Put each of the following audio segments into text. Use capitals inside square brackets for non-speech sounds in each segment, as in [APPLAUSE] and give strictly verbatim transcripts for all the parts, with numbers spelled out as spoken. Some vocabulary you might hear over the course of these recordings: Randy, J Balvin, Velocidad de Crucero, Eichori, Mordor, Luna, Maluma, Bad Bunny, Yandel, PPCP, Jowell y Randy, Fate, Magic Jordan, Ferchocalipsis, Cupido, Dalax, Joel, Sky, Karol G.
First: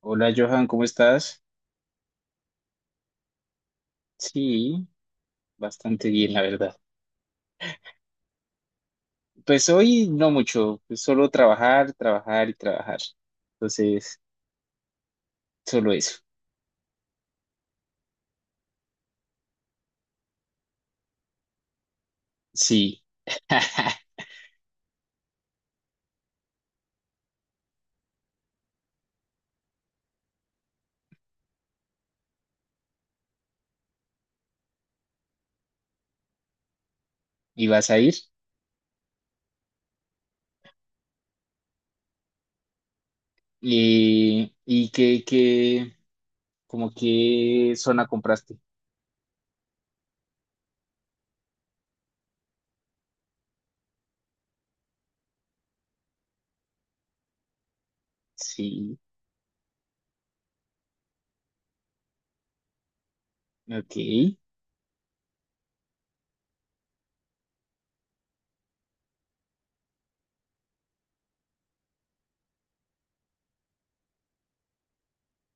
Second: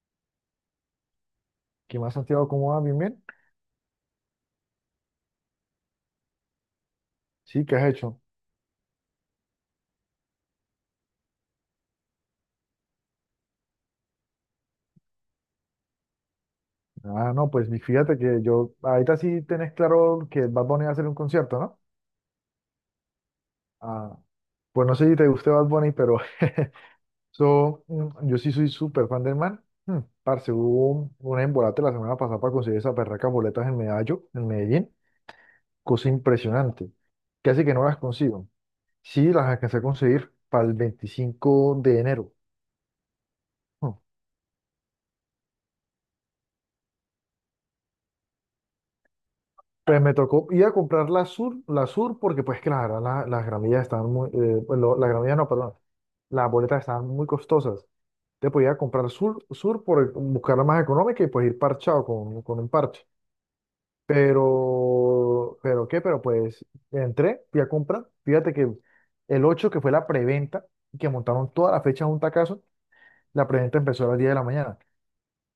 Hola Johan, ¿cómo estás? ¿Qué más, Santiago? ¿Cómo vas? ¿Bien, bien? Sí, bastante bien, la verdad. Sí, ¿qué has hecho? Pues hoy no mucho, pues solo trabajar, trabajar y trabajar. Entonces, solo eso. Ah, no, pues mi- fíjate que yo, ahorita sí tenés claro que Bad Bunny va a hacer un concierto, ¿no? Sí. Ah, [LAUGHS] pues no sé si te guste Bad Bunny, pero [LAUGHS] so, mm, yo sí soy súper fan del man. Mm, parce, hubo un, un embolate la semana pasada para conseguir esas berracas boletas en Medallo, en Medellín. Cosa impresionante. Casi ¿Y que no vas las a ir? consigo. Sí, las alcancé a conseguir para el veinticinco de enero. Hmm. ¿Y, y qué, qué, como qué zona compraste? Pues me tocó ir a comprar la Sur, la Sur porque pues claro, la- las gramillas estaban muy, eh, pues, lo- las gramillas no, perdón, las boletas estaban muy costosas. Te podía Sí, comprar Sur, Sur por buscarla más económica y pues ir parchado con, con un parche. ok. Pero, pero qué, pero pues entré, fui a comprar. Fíjate que el ocho, que fue la preventa, que montaron toda la fecha de un tacazo, la preventa empezó a las diez de la mañana.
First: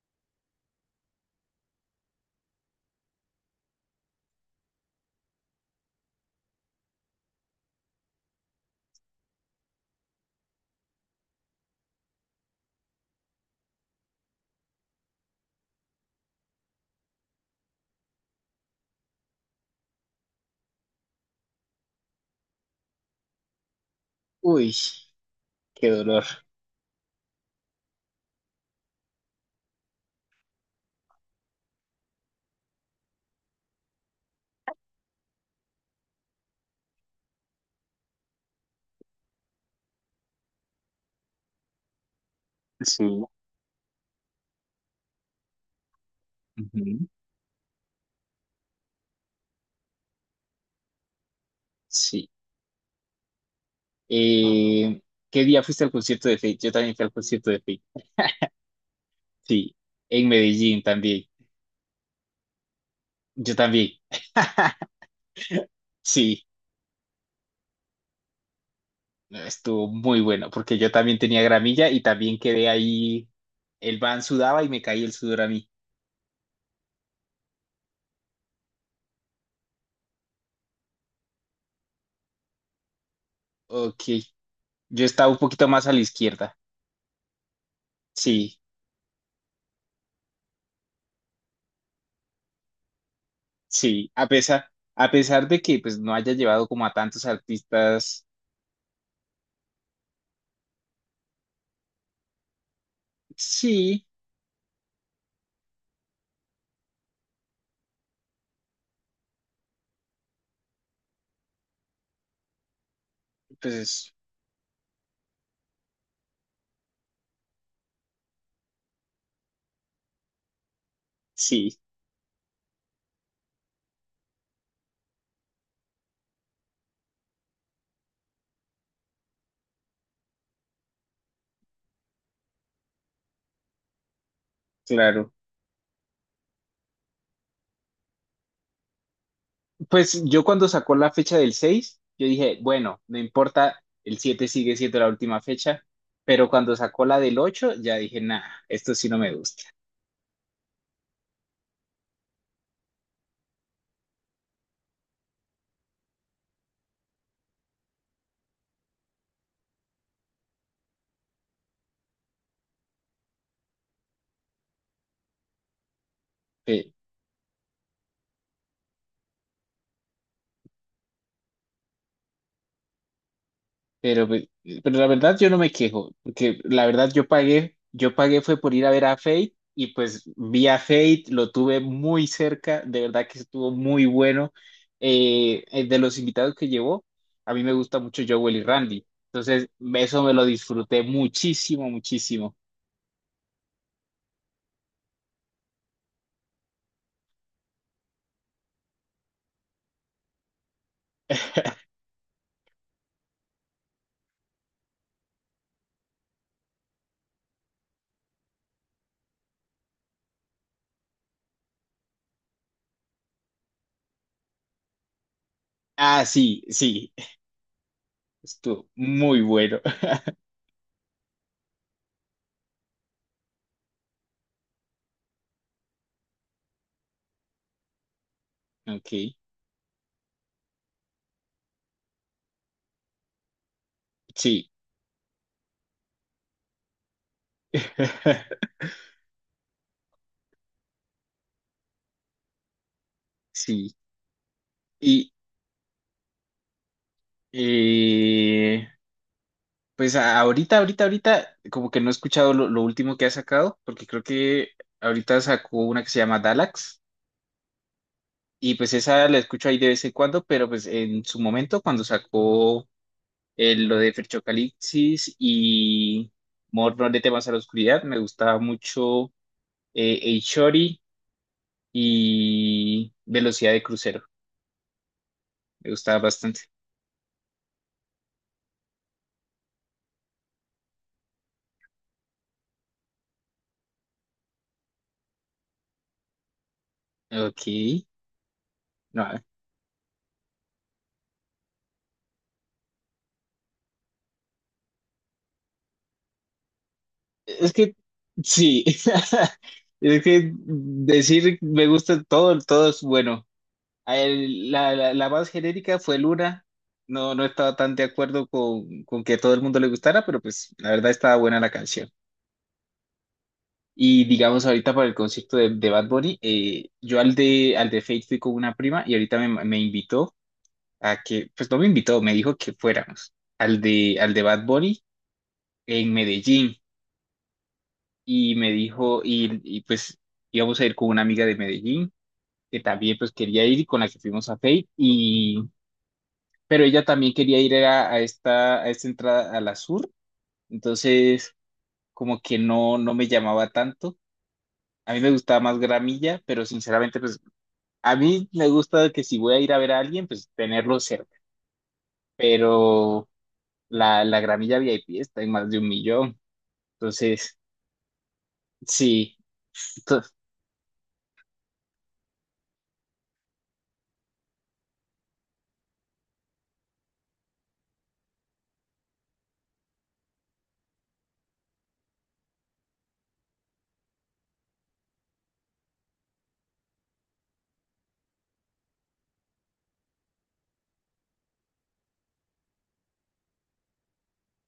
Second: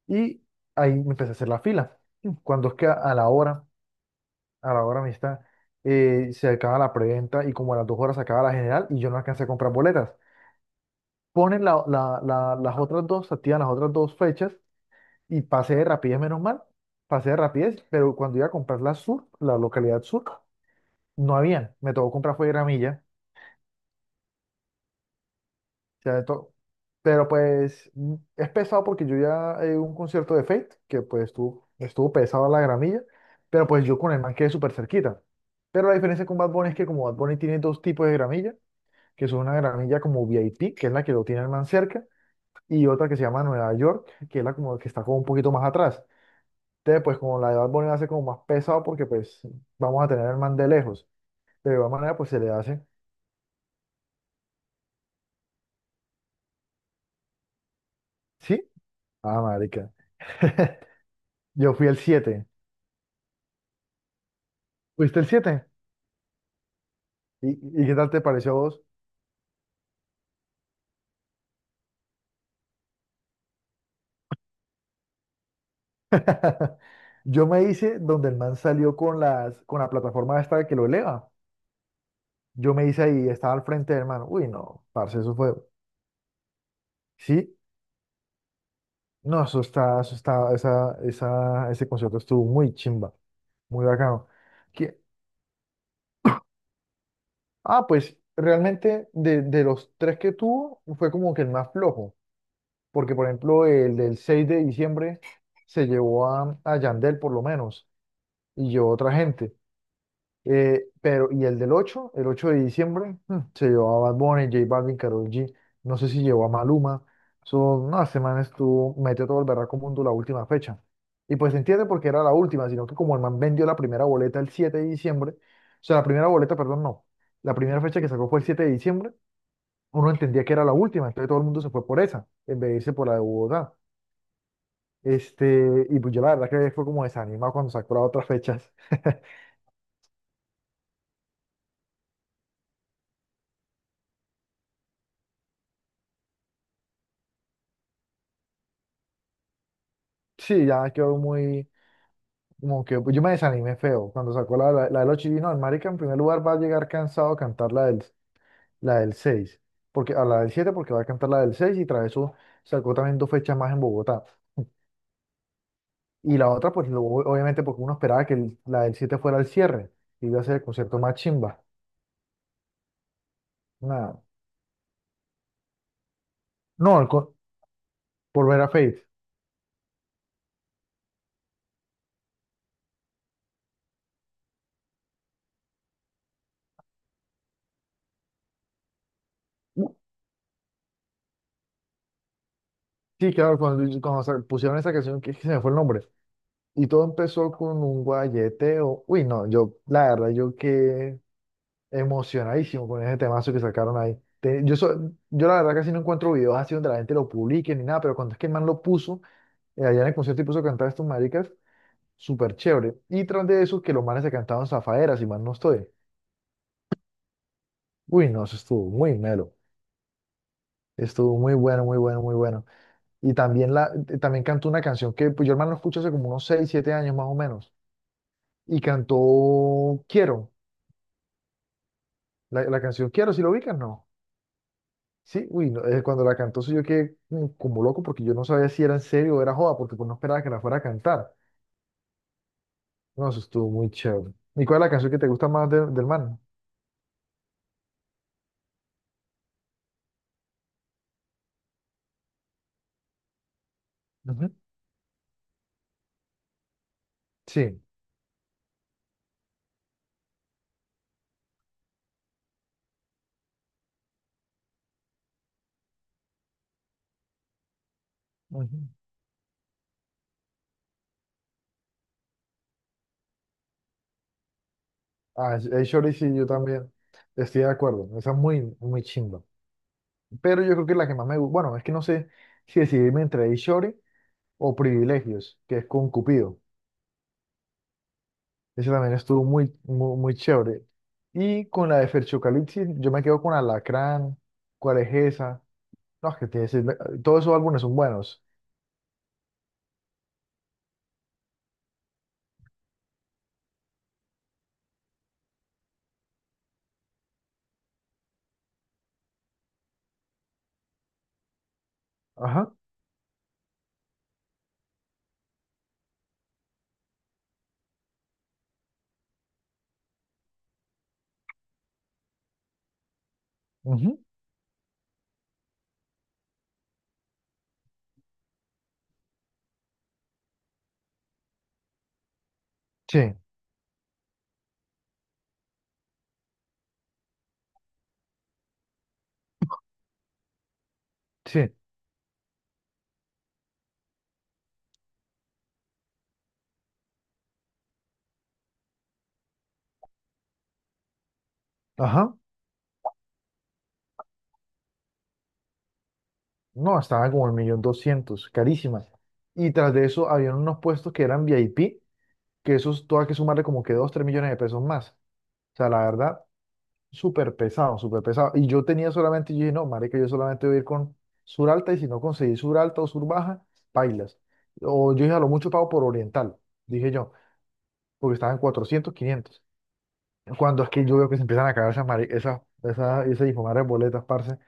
Y ahí me empecé a hacer la fila. Cuando es que a a la hora a la hora amistad, eh, se acaba la preventa y como a las dos horas se acaba la general y yo no alcancé a comprar boletas. Ponen la- la- la- las otras dos, se activan las otras dos fechas y pasé de rapidez, menos mal, pasé de rapidez, pero cuando iba a comprar la sur, la localidad sur, no habían, me tocó comprar fue gramilla, Uy, qué o sea, de dolor. todo. Pero pues mm, es pesado porque yo ya eh, un concierto de Fate, que pues estuvo, estuvo pesado la gramilla, pero pues yo con el man quedé súper cerquita. Pero la diferencia con Bad Bunny es que como Bad Bunny tiene dos tipos de gramilla, que son una gramilla como V I P, que es la que lo tiene el man cerca, y otra que se Sí. llama Nueva York, que es la como que está como un poquito más atrás. Entonces, Ujú, pues como la de Bad Bunny va a como más pesado porque pues vamos a tener al man de lejos. De igual manera, sí. pues se le hace. Eh, ¿Qué día fuiste al concierto de Fate? Yo también fui al concierto de Fate. ¿Sí? Ah, Sí, marica. en Medellín [LAUGHS] también. Yo fui el siete. Yo también. ¿Fuiste el siete? Sí, ¿Y, y qué tal te pareció a vos? estuvo muy bueno, porque yo también tenía gramilla y también quedé ahí, el van sudaba y me caí el sudor a mí. [LAUGHS] Yo me hice donde el man salió con las, con la plataforma esta que lo eleva. Yo me hice ahí, estaba al frente Ok, del man. Uy, no, yo parce, estaba eso un fue. poquito más a la izquierda. Sí. Sí, No, eso está, eso está, esa, esa, ese concierto estuvo muy chimba, muy sí, a bacano. pesar, Que, a pesar de que pues no haya llevado como a tantos ah, pues artistas, realmente de, de los tres que tuvo fue como que el más flojo, porque por ejemplo el sí, del seis de diciembre se llevó a, a Yandel por lo menos y yo otra gente. Eh, pero, y el del ocho, el ocho de diciembre, mm, se llevó a pues Bad Bunny, J Balvin, Karol G, no sé si llevó a Maluma, son, no, este man estuvo, metió todo el berraco mundo la última fecha. Y pues se sí, entiende porque era la última, sino que como el man vendió la primera boleta el siete de diciembre, o sea, la primera boleta, perdón, no, la primera fecha que sacó fue el siete de diciembre, uno entendía que era la última, entonces todo el mundo se fue por esa, en vez de irse por la de Bogotá. claro. Este, y pues yo la verdad que fue como desanimado cuando sacó las otras fechas. [LAUGHS] Pues yo cuando sacó la fecha del seis, yo dije, bueno, no importa, el siete sigue siendo la última fecha, pero cuando sacó la del ocho, ya dije, nah, esto sí no me gusta. Sí, ya quedó muy. Como que pues, yo me desanimé feo cuando sacó la, la, la de los chinos. No, el marica en primer lugar va a llegar cansado a cantar la del, la del seis porque, a la del siete porque va a cantar la del seis y tras eso sacó también dos fechas más en Bogotá. Y la otra, pues lo- obviamente porque uno esperaba que el- la del siete fuera el cierre y iba a ser el concierto más chimba. Nada. Pero, pe- pero la verdad yo no me quejo, porque la No, el verdad yo con- pagué, yo pagué fue volver a por ir a Faith. ver a Fate y pues vi a Fate, lo tuve muy cerca, de verdad que estuvo muy bueno. Eh, eh, de los invitados que llevó, a mí me gusta mucho Joel y Randy, entonces Uh, eso me lo disfruté muchísimo, muchísimo. Sí, claro, cuando, cuando se pusieron esa canción, que, que se me fue el nombre. Y todo empezó con un guayeteo. Uy, no, yo, la verdad, yo qué [LAUGHS] emocionadísimo con ese temazo que sacaron ahí. Te- yo, so- yo la verdad casi no encuentro videos así donde la gente lo publique ni nada, pero cuando es que el man lo puso, eh, allá en el concierto y puso a cantar a estos maricas, súper chévere. Y tras de eso, que los manes se cantaban zafaderas, y mal no estoy. Ah, sí, sí, Uy, no, eso estuvo estuvo muy muy melo. bueno. [LAUGHS] Estuvo muy bueno, muy bueno, muy bueno. Y también, la, eh, también cantó una canción que pues, yo el man lo escucho hace como unos seis siete años más o menos. Y Ok, cantó Quiero, la, la canción Quiero, si lo ubicas, no. sí, Sí, uy, no, eh, cuando la cantó sí yo quedé mm, como loco porque yo no sabía [LAUGHS] si era en serio o era joda, porque pues no esperaba que la fuera a cantar. No, eso estuvo muy sí. chévere. ¿Y cuál es la canción que te Y, gusta más de- del man? eh, Pues a- ahorita, ahorita, ahorita, como que no he escuchado lo, lo último que ha sacado, porque creo Ujú. que ahorita sacó una que se llama Dalax, Sí. y pues esa la escucho ahí de vez en cuando, pero pues en su momento, cuando sacó el- lo de Ferchocalipsis y Mordor de temas a la oscuridad, me gustaba Ujú. mucho eh, Eichori y Velocidad de Crucero, Ah, el me Shorty gustaba sí, yo bastante. también estoy de acuerdo. Esa es muy, muy chimba. Pero yo creo que la que más me gusta, bueno, es que no sé si decidirme entre el Shorty o Privilegios, que es con Cupido. Ok, Ese también no, estuvo muy, muy, muy chévere. Y con la de Ferchocalipsis, yo me quedo con Alacrán. ¿Cuál es esa? No, es que tiene, sí, me- todos esos Es álbumes son que buenos. sí, [LAUGHS] es que decir me gusta todo, todo es bueno. A él, la, la, la más genérica fue Luna. No, no estaba tan de acuerdo con, con que a todo el mundo le gustara, pero pues la verdad estaba buena la canción. Ajá. Y digamos ahorita para el concierto de, de Bad Bunny, eh, yo al de, al de Fate fui con una prima y ahorita me, me invitó a que, pues no me invitó, me dijo que fuéramos al de, Ujú. al de Bad Bunny en Medellín. Y me dijo, y, y, pues íbamos a ir con una amiga de Medellín, que también Sí, pues quería ir y con la que fuimos a Fate, y, pero ella también quería ir a, a esta, a esta entrada a la sur, entonces sí. como que no, no me llamaba tanto. A mí me gustaba más Gramilla, pero sinceramente pues a mí me gusta que si voy a ir a ver a alguien, pues tenerlo cerca, Ajá. pero la, la Gramilla V I P está en más de un millón, No, estaban como el entonces millón doscientos, carísimas. sí, Y tras de to- eso habían unos puestos que eran V I P, que esos todo hay que sumarle como que dos, tres millones de pesos más. O sea, la verdad, súper pesado, súper pesado. Y yo tenía solamente, yo dije, no, marica, yo solamente voy a ir con sur alta y si no conseguí sur alta o sur baja, bailas. O yo dije, a lo mucho pago por oriental, dije yo, porque estaban cuatrocientos, quinientos. Cuando es que yo veo que se empiezan a caer esas, mari- esas, esas, esas hijuemadre boletas, parce.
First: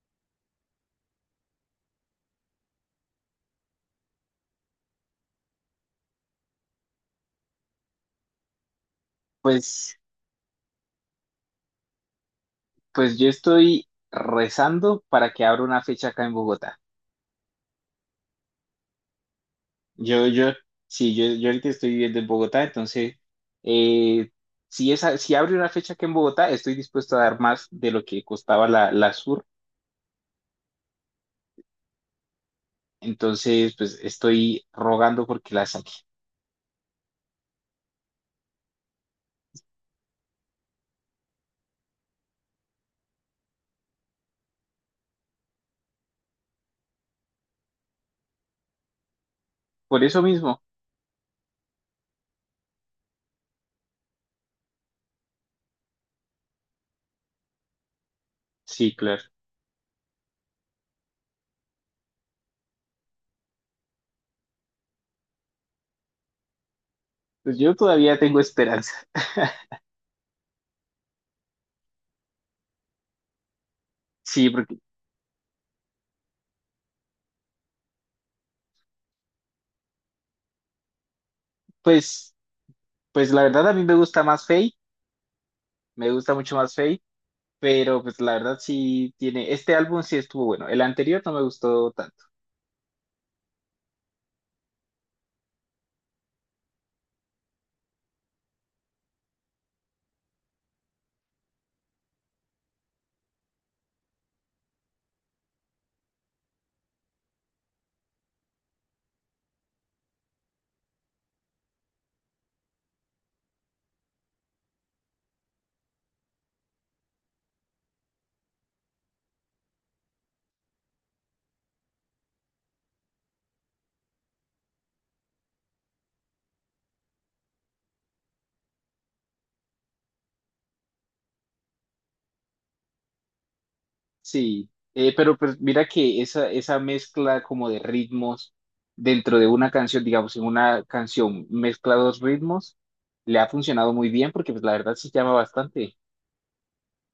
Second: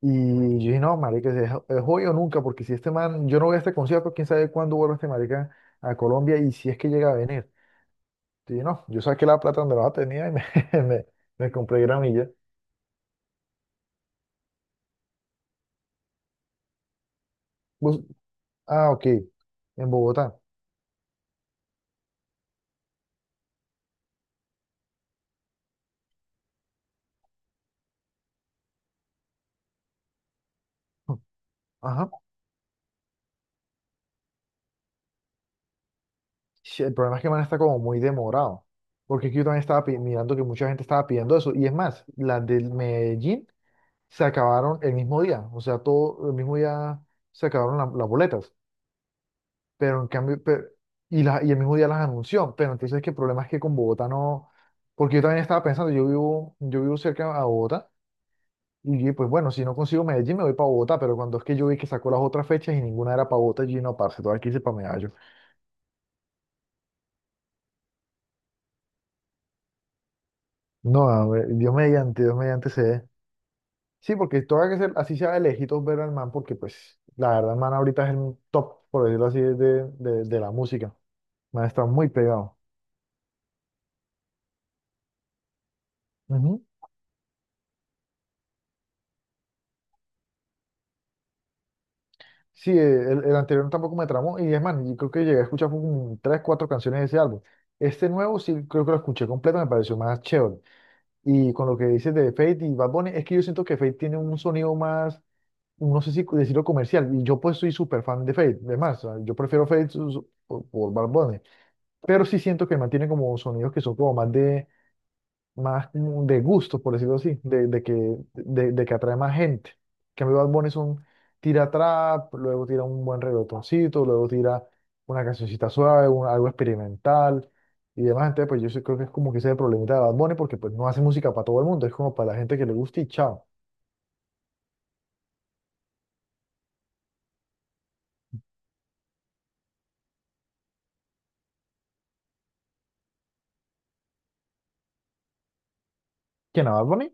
Y yo dije, no, marica, es, es hoy o nunca, porque si este man, yo no voy a este concierto, quién sabe cuándo vuelve este marica a Colombia y si es que llega a venir. Y dije, no, yo saqué la plata donde la pues... tenía y me, [LAUGHS] me, me compré gramilla. Pues yo estoy rezando para que abra una fecha acá en Bogotá. Bus- ah, ok, en Yo, Bogotá. yo, sí, yo, yo ahorita estoy viviendo en Bogotá, entonces, eh, si esa, si abre una fecha acá en Bogotá, estoy dispuesto a dar más de lo que costaba la, la Sur. Ajá. Entonces, pues estoy rogando porque la saque. Sí, el problema es que man está como muy demorado, porque es que yo también estaba pi- mirando que mucha gente estaba pidiendo eso. Y es más, las del Medellín se acabaron el mismo día, o sea, todo el mismo día se acabaron la- las boletas, pero Por en eso cambio, mismo, pe- y, la- y el mismo día las anunció, pero entonces que el problema es que con Bogotá no, porque yo también estaba pensando, yo vivo, yo vivo cerca a Bogotá, y sí, yo dije, claro. pues bueno, si no consigo Medellín me voy para Bogotá, pero cuando es que yo vi que sacó las otras fechas y ninguna era para Bogotá, yo dije, no, parce, todo aquí hice para Medallo. Pues yo todavía tengo esperanza. [LAUGHS] No, a ver, Dios mediante, Dios mediante se dé. Sí, porque Sí, todo hay porque, que ser, así sea de lejitos ver al man, porque pues la verdad el man ahorita es el top, por decirlo así, de, de de la música. Me ha estado muy pues, pegado. pues la verdad a mí me gusta más Fate, me gusta mucho Ujú. más Fate. Pero pues la verdad sí tiene, este álbum sí estuvo bueno, el anterior no me gustó tanto, Sí, eh, el, el anterior tampoco me tramó. Y es más, yo creo que llegué a escuchar como tres, cuatro canciones de ese álbum. Este nuevo sí creo que lo escuché completo, me pareció más chévere. Y con lo que dices de Fate y Bad Bunny, es que yo siento que Fate tiene un sonido más, no sé si decirlo comercial. Y yo pues soy súper fan de Fate. Además, o sea, yo prefiero Fate su- su- por, por Bad Bunny. Pero sí siento que mantiene como sonidos que son como más de, más como de gusto, por decirlo así, de, de que, de, de que atrae más gente. Que cambio, Bad Bunny es un tira trap, luego tira un buen reggaetoncito, luego tira una cancioncita suave, un- algo experimental y demás. Entonces, pues yo sí creo que es como que ese es el problemita de Bad Bunny, porque pues no hace música para todo el mundo, es como para la gente que le gusta y chao. sí, Eh, pero pues mira que esa, esa mezcla como de ritmos dentro de una canción, digamos, en una canción mezcla dos ritmos, le ha funcionado muy bien porque pues la verdad sí llama bastante, ¿Quién a Bad Bunny?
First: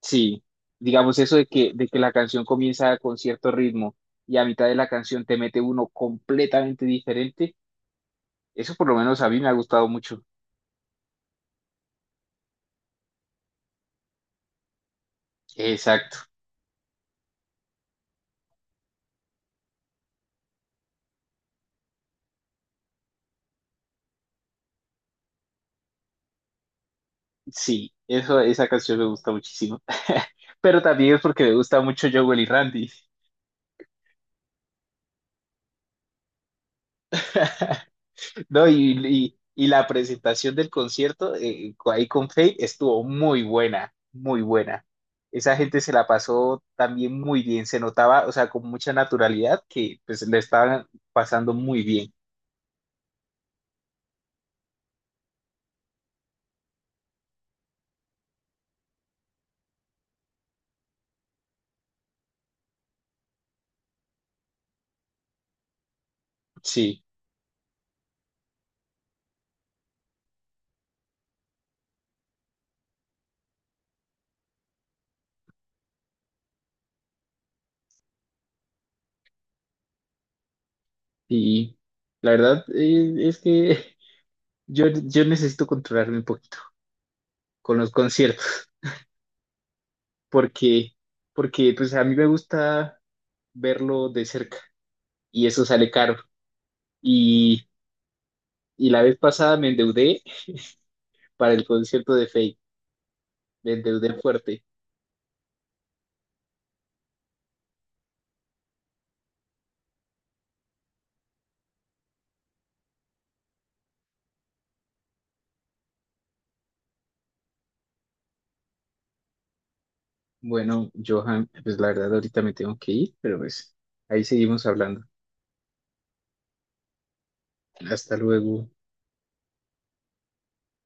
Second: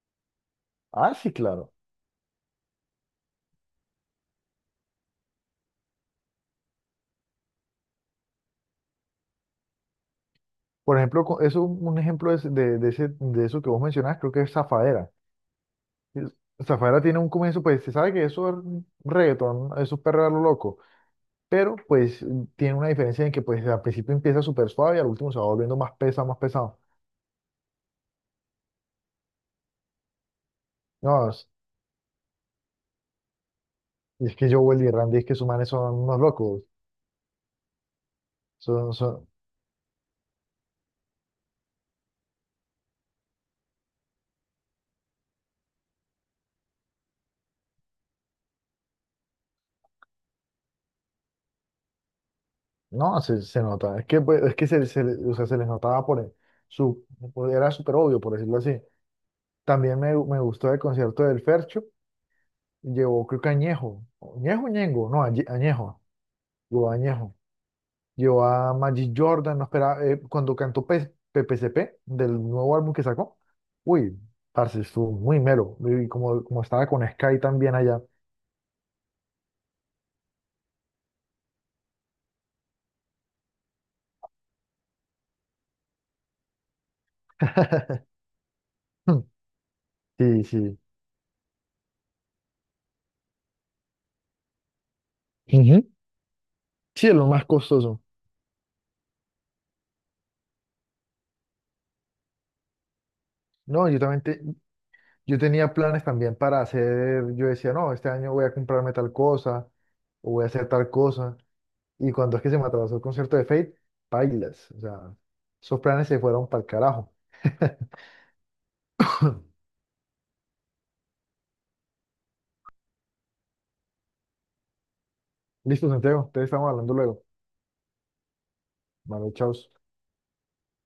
sí, Ah, digamos sí, eso de que, claro. de que la canción comienza con cierto ritmo y a mitad de la canción te mete uno completamente diferente, eso por lo menos a mí me ha gustado mucho. Por ejemplo, co- eso, un ejemplo es de, de, ese, de eso que vos mencionás, creo que es Zafaera. Exacto. Es- Zafaera tiene un comienzo, pues se sabe que eso es reggaetón, eso es perreo a lo loco, pero pues tiene una diferencia en que pues al principio empieza súper suave y al último se va volviendo más pesado, más pesado. Sí, eso, esa canción me gusta muchísimo. [LAUGHS] Pero también No, es porque es, me gusta mucho Jowell y Randy. es que Joel y Randy es que sus manes son unos locos. [LAUGHS] No, y, Son, son, y- y la presentación del concierto eh, ahí con Fate estuvo muy buena, muy buena. Esa gente se la pasó también muy bien, se notaba, o sea, con mucha naturalidad que pues le estaban pasando muy bien. no, se, se nota. Es que, pues, es que se, se, le- o sea, se les notaba por el- su, por- era súper obvio, por decirlo así. También me, me gustó el concierto del Fercho. Llevó, creo que Añejo. ¿Añejo, Ñengo? No, Añe- Añejo. Llevó Sí, Añejo. Llevó a Magic Jordan, no esperaba, eh, cuando cantó P- PPCP del nuevo álbum que sacó. Uy, parce, estuvo muy mero. Y como, como estaba con Sky también allá. y la verdad eh, es que [LAUGHS] yo, yo necesito controlarme un poquito con los [LAUGHS] conciertos, Sí, sí. porque, porque pues a mí me gusta. verlo de cerca y eso Ujú. sale caro. Sí, es lo más Y, costoso. y la vez pasada me endeudé para el concierto de Faye, me No, yo endeudé también te- fuerte. yo tenía planes también para hacer, yo decía, no, este año voy a comprarme tal cosa, o voy a hacer tal cosa. Y cuando es que se me atrasó el concierto de Fate, bailas. O sea, esos planes se fueron para el carajo. [LAUGHS] Bueno, Johan, pues la verdad ahorita me tengo que ir, pero pues ahí seguimos hablando. Listo, Santiago, te estamos hablando luego. Hasta luego. Vale, chao.